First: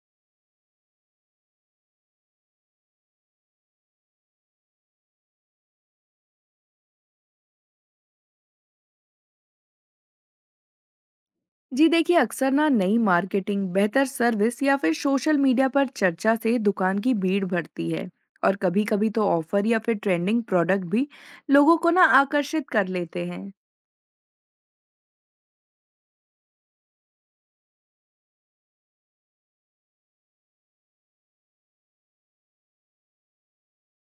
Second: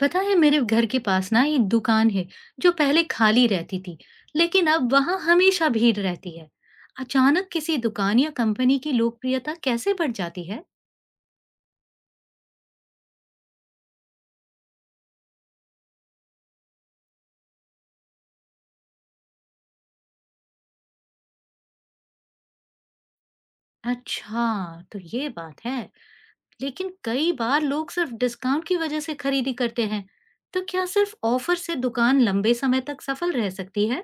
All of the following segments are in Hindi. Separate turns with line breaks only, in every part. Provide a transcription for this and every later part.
पता है मेरे घर के पास ना एक दुकान है जो पहले खाली रहती थी लेकिन अब वहां हमेशा भीड़ रहती है। अचानक किसी दुकान या कंपनी की लोकप्रियता कैसे बढ़ जाती है?
जी देखिए अक्सर ना नई मार्केटिंग बेहतर सर्विस या फिर सोशल मीडिया पर चर्चा से दुकान की भीड़ बढ़ती है। और कभी कभी तो ऑफर या फिर ट्रेंडिंग प्रोडक्ट भी लोगों को ना आकर्षित कर लेते हैं।
अच्छा, तो ये बात है। लेकिन कई बार लोग सिर्फ डिस्काउंट की वजह से खरीदी करते हैं, तो क्या सिर्फ ऑफर से दुकान लंबे समय तक सफल रह सकती है?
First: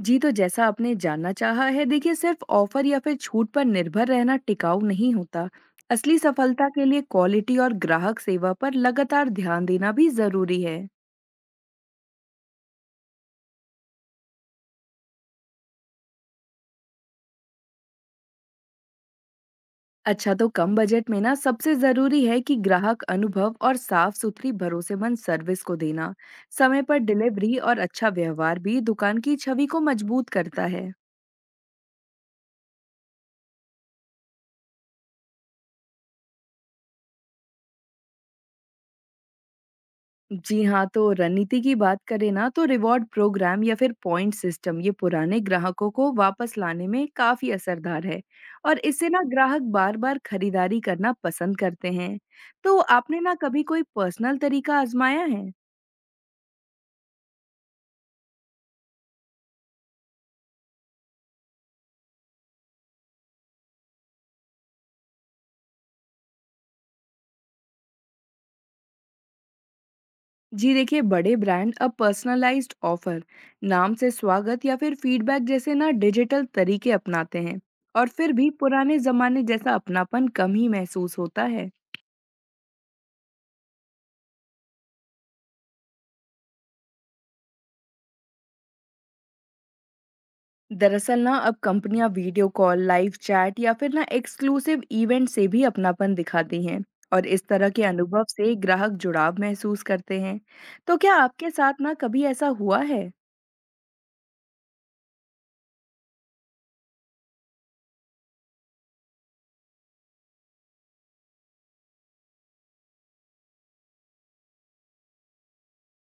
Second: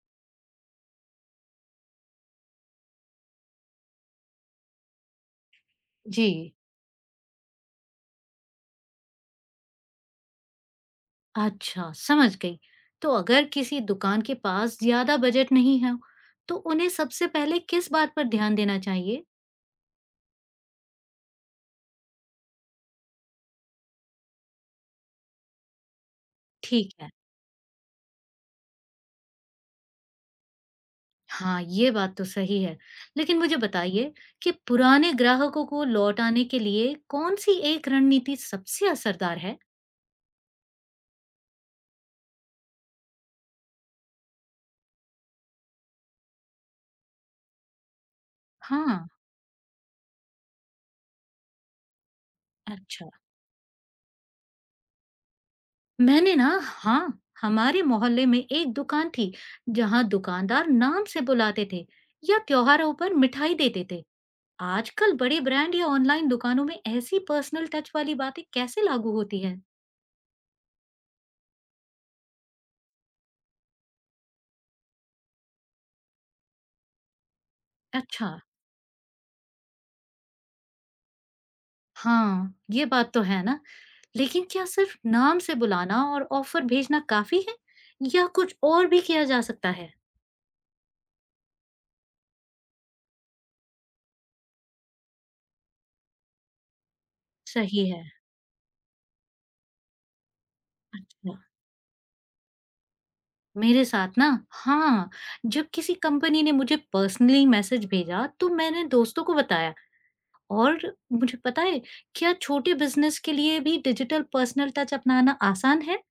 जी तो जैसा आपने जानना चाहा है, देखिए सिर्फ ऑफर या फिर छूट पर निर्भर रहना टिकाऊ नहीं होता। असली
जी,
सफलता के लिए क्वालिटी और ग्राहक सेवा पर लगातार ध्यान देना भी जरूरी है।
अच्छा, समझ गई। तो अगर किसी दुकान के पास ज्यादा बजट नहीं है, तो उन्हें सबसे पहले किस बात पर ध्यान देना चाहिए?
अच्छा तो कम बजट में ना सबसे जरूरी है कि ग्राहक अनुभव और साफ सुथरी भरोसेमंद सर्विस को देना। समय
ठीक
पर
है।
डिलीवरी और अच्छा व्यवहार भी दुकान की छवि को मजबूत करता है।
हाँ, ये बात तो सही है। लेकिन मुझे बताइए कि पुराने ग्राहकों को लौटाने के लिए कौन-सी एक रणनीति सबसे असरदार है?
जी हाँ, तो रणनीति की बात करें ना, तो रिवॉर्ड प्रोग्राम या फिर पॉइंट सिस्टम ये पुराने ग्राहकों को वापस लाने में काफी असरदार है। और
हाँ,
इससे ना ग्राहक बार बार खरीदारी करना पसंद करते हैं। तो
अच्छा।
आपने ना कभी कोई पर्सनल तरीका आजमाया है?
मैंने ना हाँ, हमारे मोहल्ले में एक दुकान थी, जहाँ दुकानदार नाम से बुलाते थे या त्योहारों पर मिठाई देते थे। आजकल बड़े ब्रांड या ऑनलाइन दुकानों में ऐसी पर्सनल टच वाली बातें कैसे लागू होती हैं?
जी देखिए बड़े ब्रांड अब पर्सनलाइज्ड ऑफर, नाम से स्वागत या फिर फीडबैक जैसे ना डिजिटल तरीके अपनाते हैं। और
अच्छा।
फिर भी पुराने जमाने जैसा अपनापन कम ही महसूस होता है।
हाँ, ये बात तो है ना। लेकिन क्या सिर्फ नाम से बुलाना और ऑफर भेजना काफ़ी है? या कुछ और भी किया जा सकता है?
दरअसल ना अब कंपनियां वीडियो कॉल, लाइव चैट या फिर ना एक्सक्लूसिव इवेंट से भी अपनापन दिखाती हैं। और इस तरह के
सही है।
अनुभव से ग्राहक जुड़ाव महसूस करते हैं। तो क्या
अच्छा।
आपके साथ ना कभी ऐसा हुआ है?
मेरे साथ ना हाँ, जब किसी कंपनी ने मुझे पर्सनली मैसेज भेजा तो मैंने दोस्तों को बताया। और मुझे पता है, क्या छोटे बिज़नेस के लिए भी डिजिटल पर्सनल टच अपनाना आसान है?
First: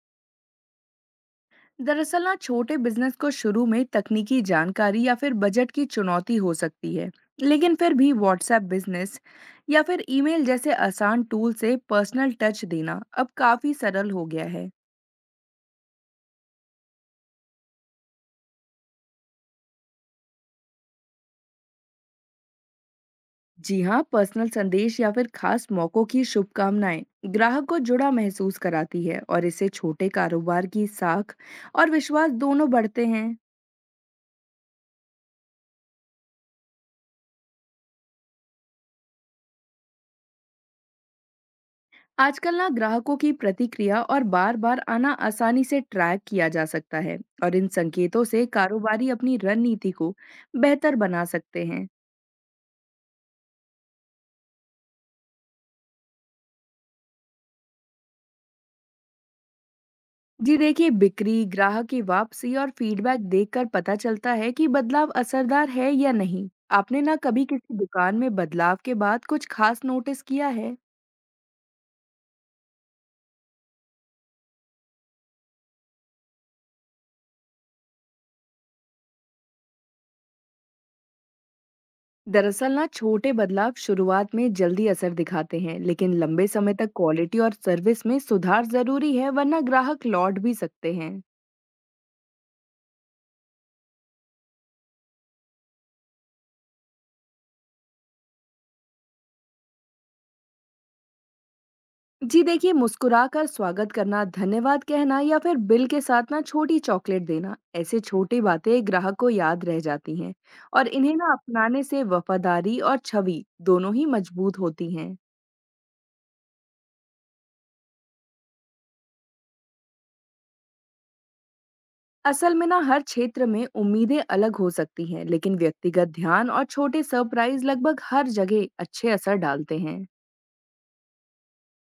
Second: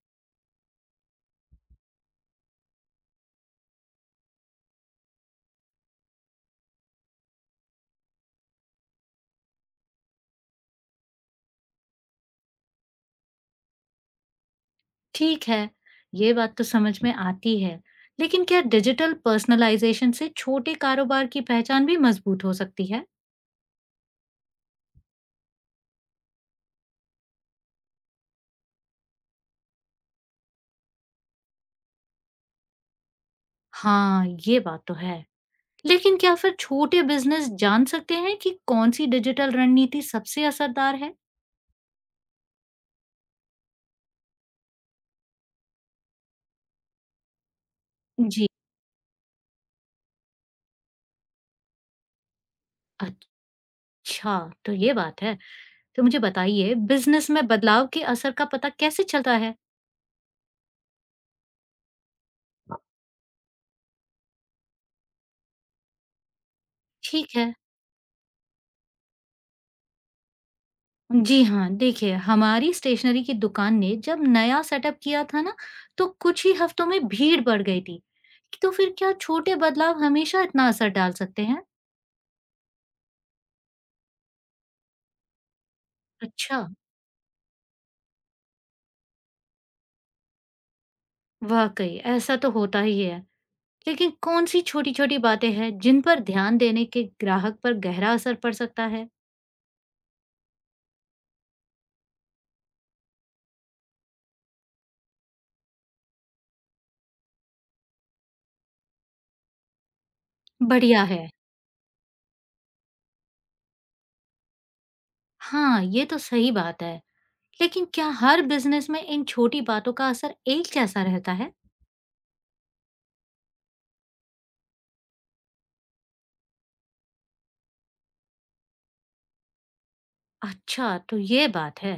दरअसल ना छोटे बिजनेस को शुरू में तकनीकी जानकारी या फिर बजट की चुनौती हो सकती है। लेकिन फिर भी व्हाट्सएप बिजनेस या फिर ईमेल जैसे आसान टूल से पर्सनल टच देना अब काफी सरल हो गया है।
ठीक है, ये बात तो समझ में आती है। लेकिन क्या डिजिटल पर्सनलाइज़ेशन से छोटे कारोबार की पहचान भी मजबूत हो सकती है?
जी हाँ, पर्सनल संदेश या फिर खास मौकों की शुभकामनाएं ग्राहक को जुड़ा महसूस कराती है, और इससे छोटे कारोबार की साख और विश्वास दोनों बढ़ते हैं।
हाँ, ये बात तो है। लेकिन क्या फिर छोटे बिजनेस जान सकते हैं कि कौन सी डिजिटल रणनीति सबसे असरदार है?
आजकल ना ग्राहकों की प्रतिक्रिया और बार बार आना आसानी से ट्रैक किया जा सकता है, और इन संकेतों से
जी।
कारोबारी अपनी रणनीति को बेहतर बना सकते हैं।
अच्छा, तो ये बात है। तो मुझे बताइए, बिजनेस में बदलाव के असर का पता कैसे चलता है?
जी देखिए बिक्री, ग्राहक की वापसी और फीडबैक देखकर पता चलता है कि बदलाव असरदार है या नहीं। आपने ना
ठीक
कभी
है।
किसी दुकान में बदलाव के बाद कुछ खास नोटिस किया है?
जी हाँ, देखिए, हमारी स्टेशनरी की दुकान ने जब नया सेटअप किया था ना, तो कुछ ही हफ्तों में भीड़ बढ़ गई थी। तो फिर क्या छोटे बदलाव हमेशा इतना असर डाल सकते हैं?
दरअसल ना छोटे बदलाव शुरुआत में जल्दी असर दिखाते हैं, लेकिन लंबे
अच्छा,
समय तक क्वालिटी और सर्विस में सुधार जरूरी है, वरना ग्राहक लौट भी सकते हैं।
वाकई ऐसा तो होता ही है। लेकिन कौन सी छोटी-छोटी बातें हैं जिन पर ध्यान देने के ग्राहक पर गहरा असर पड़ सकता है?
जी देखिए मुस्कुराकर स्वागत करना, धन्यवाद कहना या फिर बिल के साथ ना छोटी चॉकलेट देना, ऐसे छोटी बातें ग्राहक को याद रह जाती हैं। और
बढ़िया
इन्हें
है।
ना अपनाने से वफादारी और छवि दोनों ही मजबूत होती हैं।
हाँ, ये तो सही बात है। लेकिन क्या हर बिजनेस में इन छोटी बातों का असर एक जैसा रहता है?
असल में ना हर क्षेत्र में उम्मीदें अलग हो सकती हैं, लेकिन व्यक्तिगत ध्यान और छोटे सरप्राइज लगभग हर जगह अच्छे असर डालते हैं।
अच्छा, तो ये बात है।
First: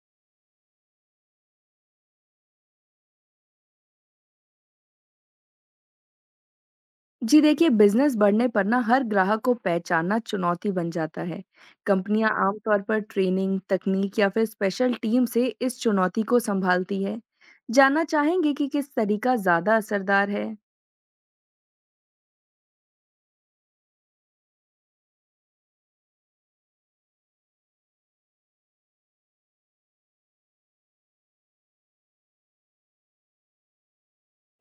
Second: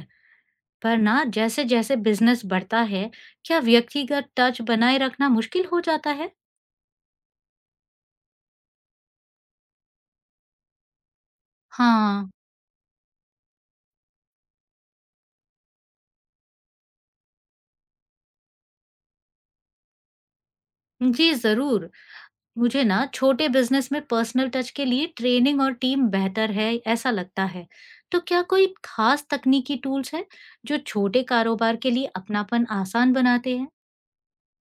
पर ना जैसे-जैसे बिजनेस बढ़ता है, क्या व्यक्तिगत टच बनाए रखना मुश्किल हो जाता है?
जी देखिए बिजनेस बढ़ने पर ना हर ग्राहक को पहचानना चुनौती बन जाता है।
हाँ,
कंपनियां आमतौर पर ट्रेनिंग, तकनीक या फिर स्पेशल टीम से इस चुनौती को संभालती है। जानना चाहेंगे कि किस तरीका ज्यादा असरदार है?
जी जरूर। मुझे ना छोटे बिजनेस में पर्सनल टच के लिए ट्रेनिंग और टीम बेहतर है, ऐसा लगता है। तो क्या कोई खास तकनीकी टूल्स है जो छोटे कारोबार के लिए अपनापन आसान बनाते हैं?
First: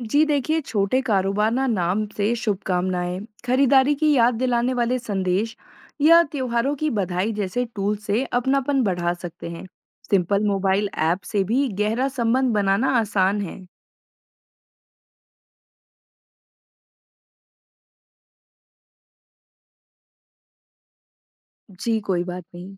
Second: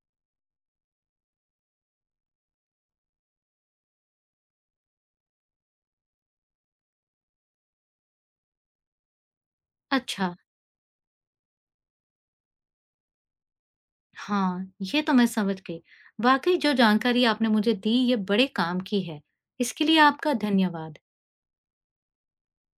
जी देखिए छोटे कारोबार ना नाम से शुभकामनाएं, खरीदारी की याद दिलाने वाले संदेश या त्योहारों की बधाई जैसे टूल से अपनापन बढ़ा सकते हैं।
अच्छा।
सिंपल मोबाइल ऐप से भी गहरा संबंध बनाना आसान है।
हाँ, ये तो मैं समझ गई। वाकई जो जानकारी आपने मुझे दी, ये बड़े काम की है। इसके लिए आपका धन्यवाद।
जी कोई बात नहीं।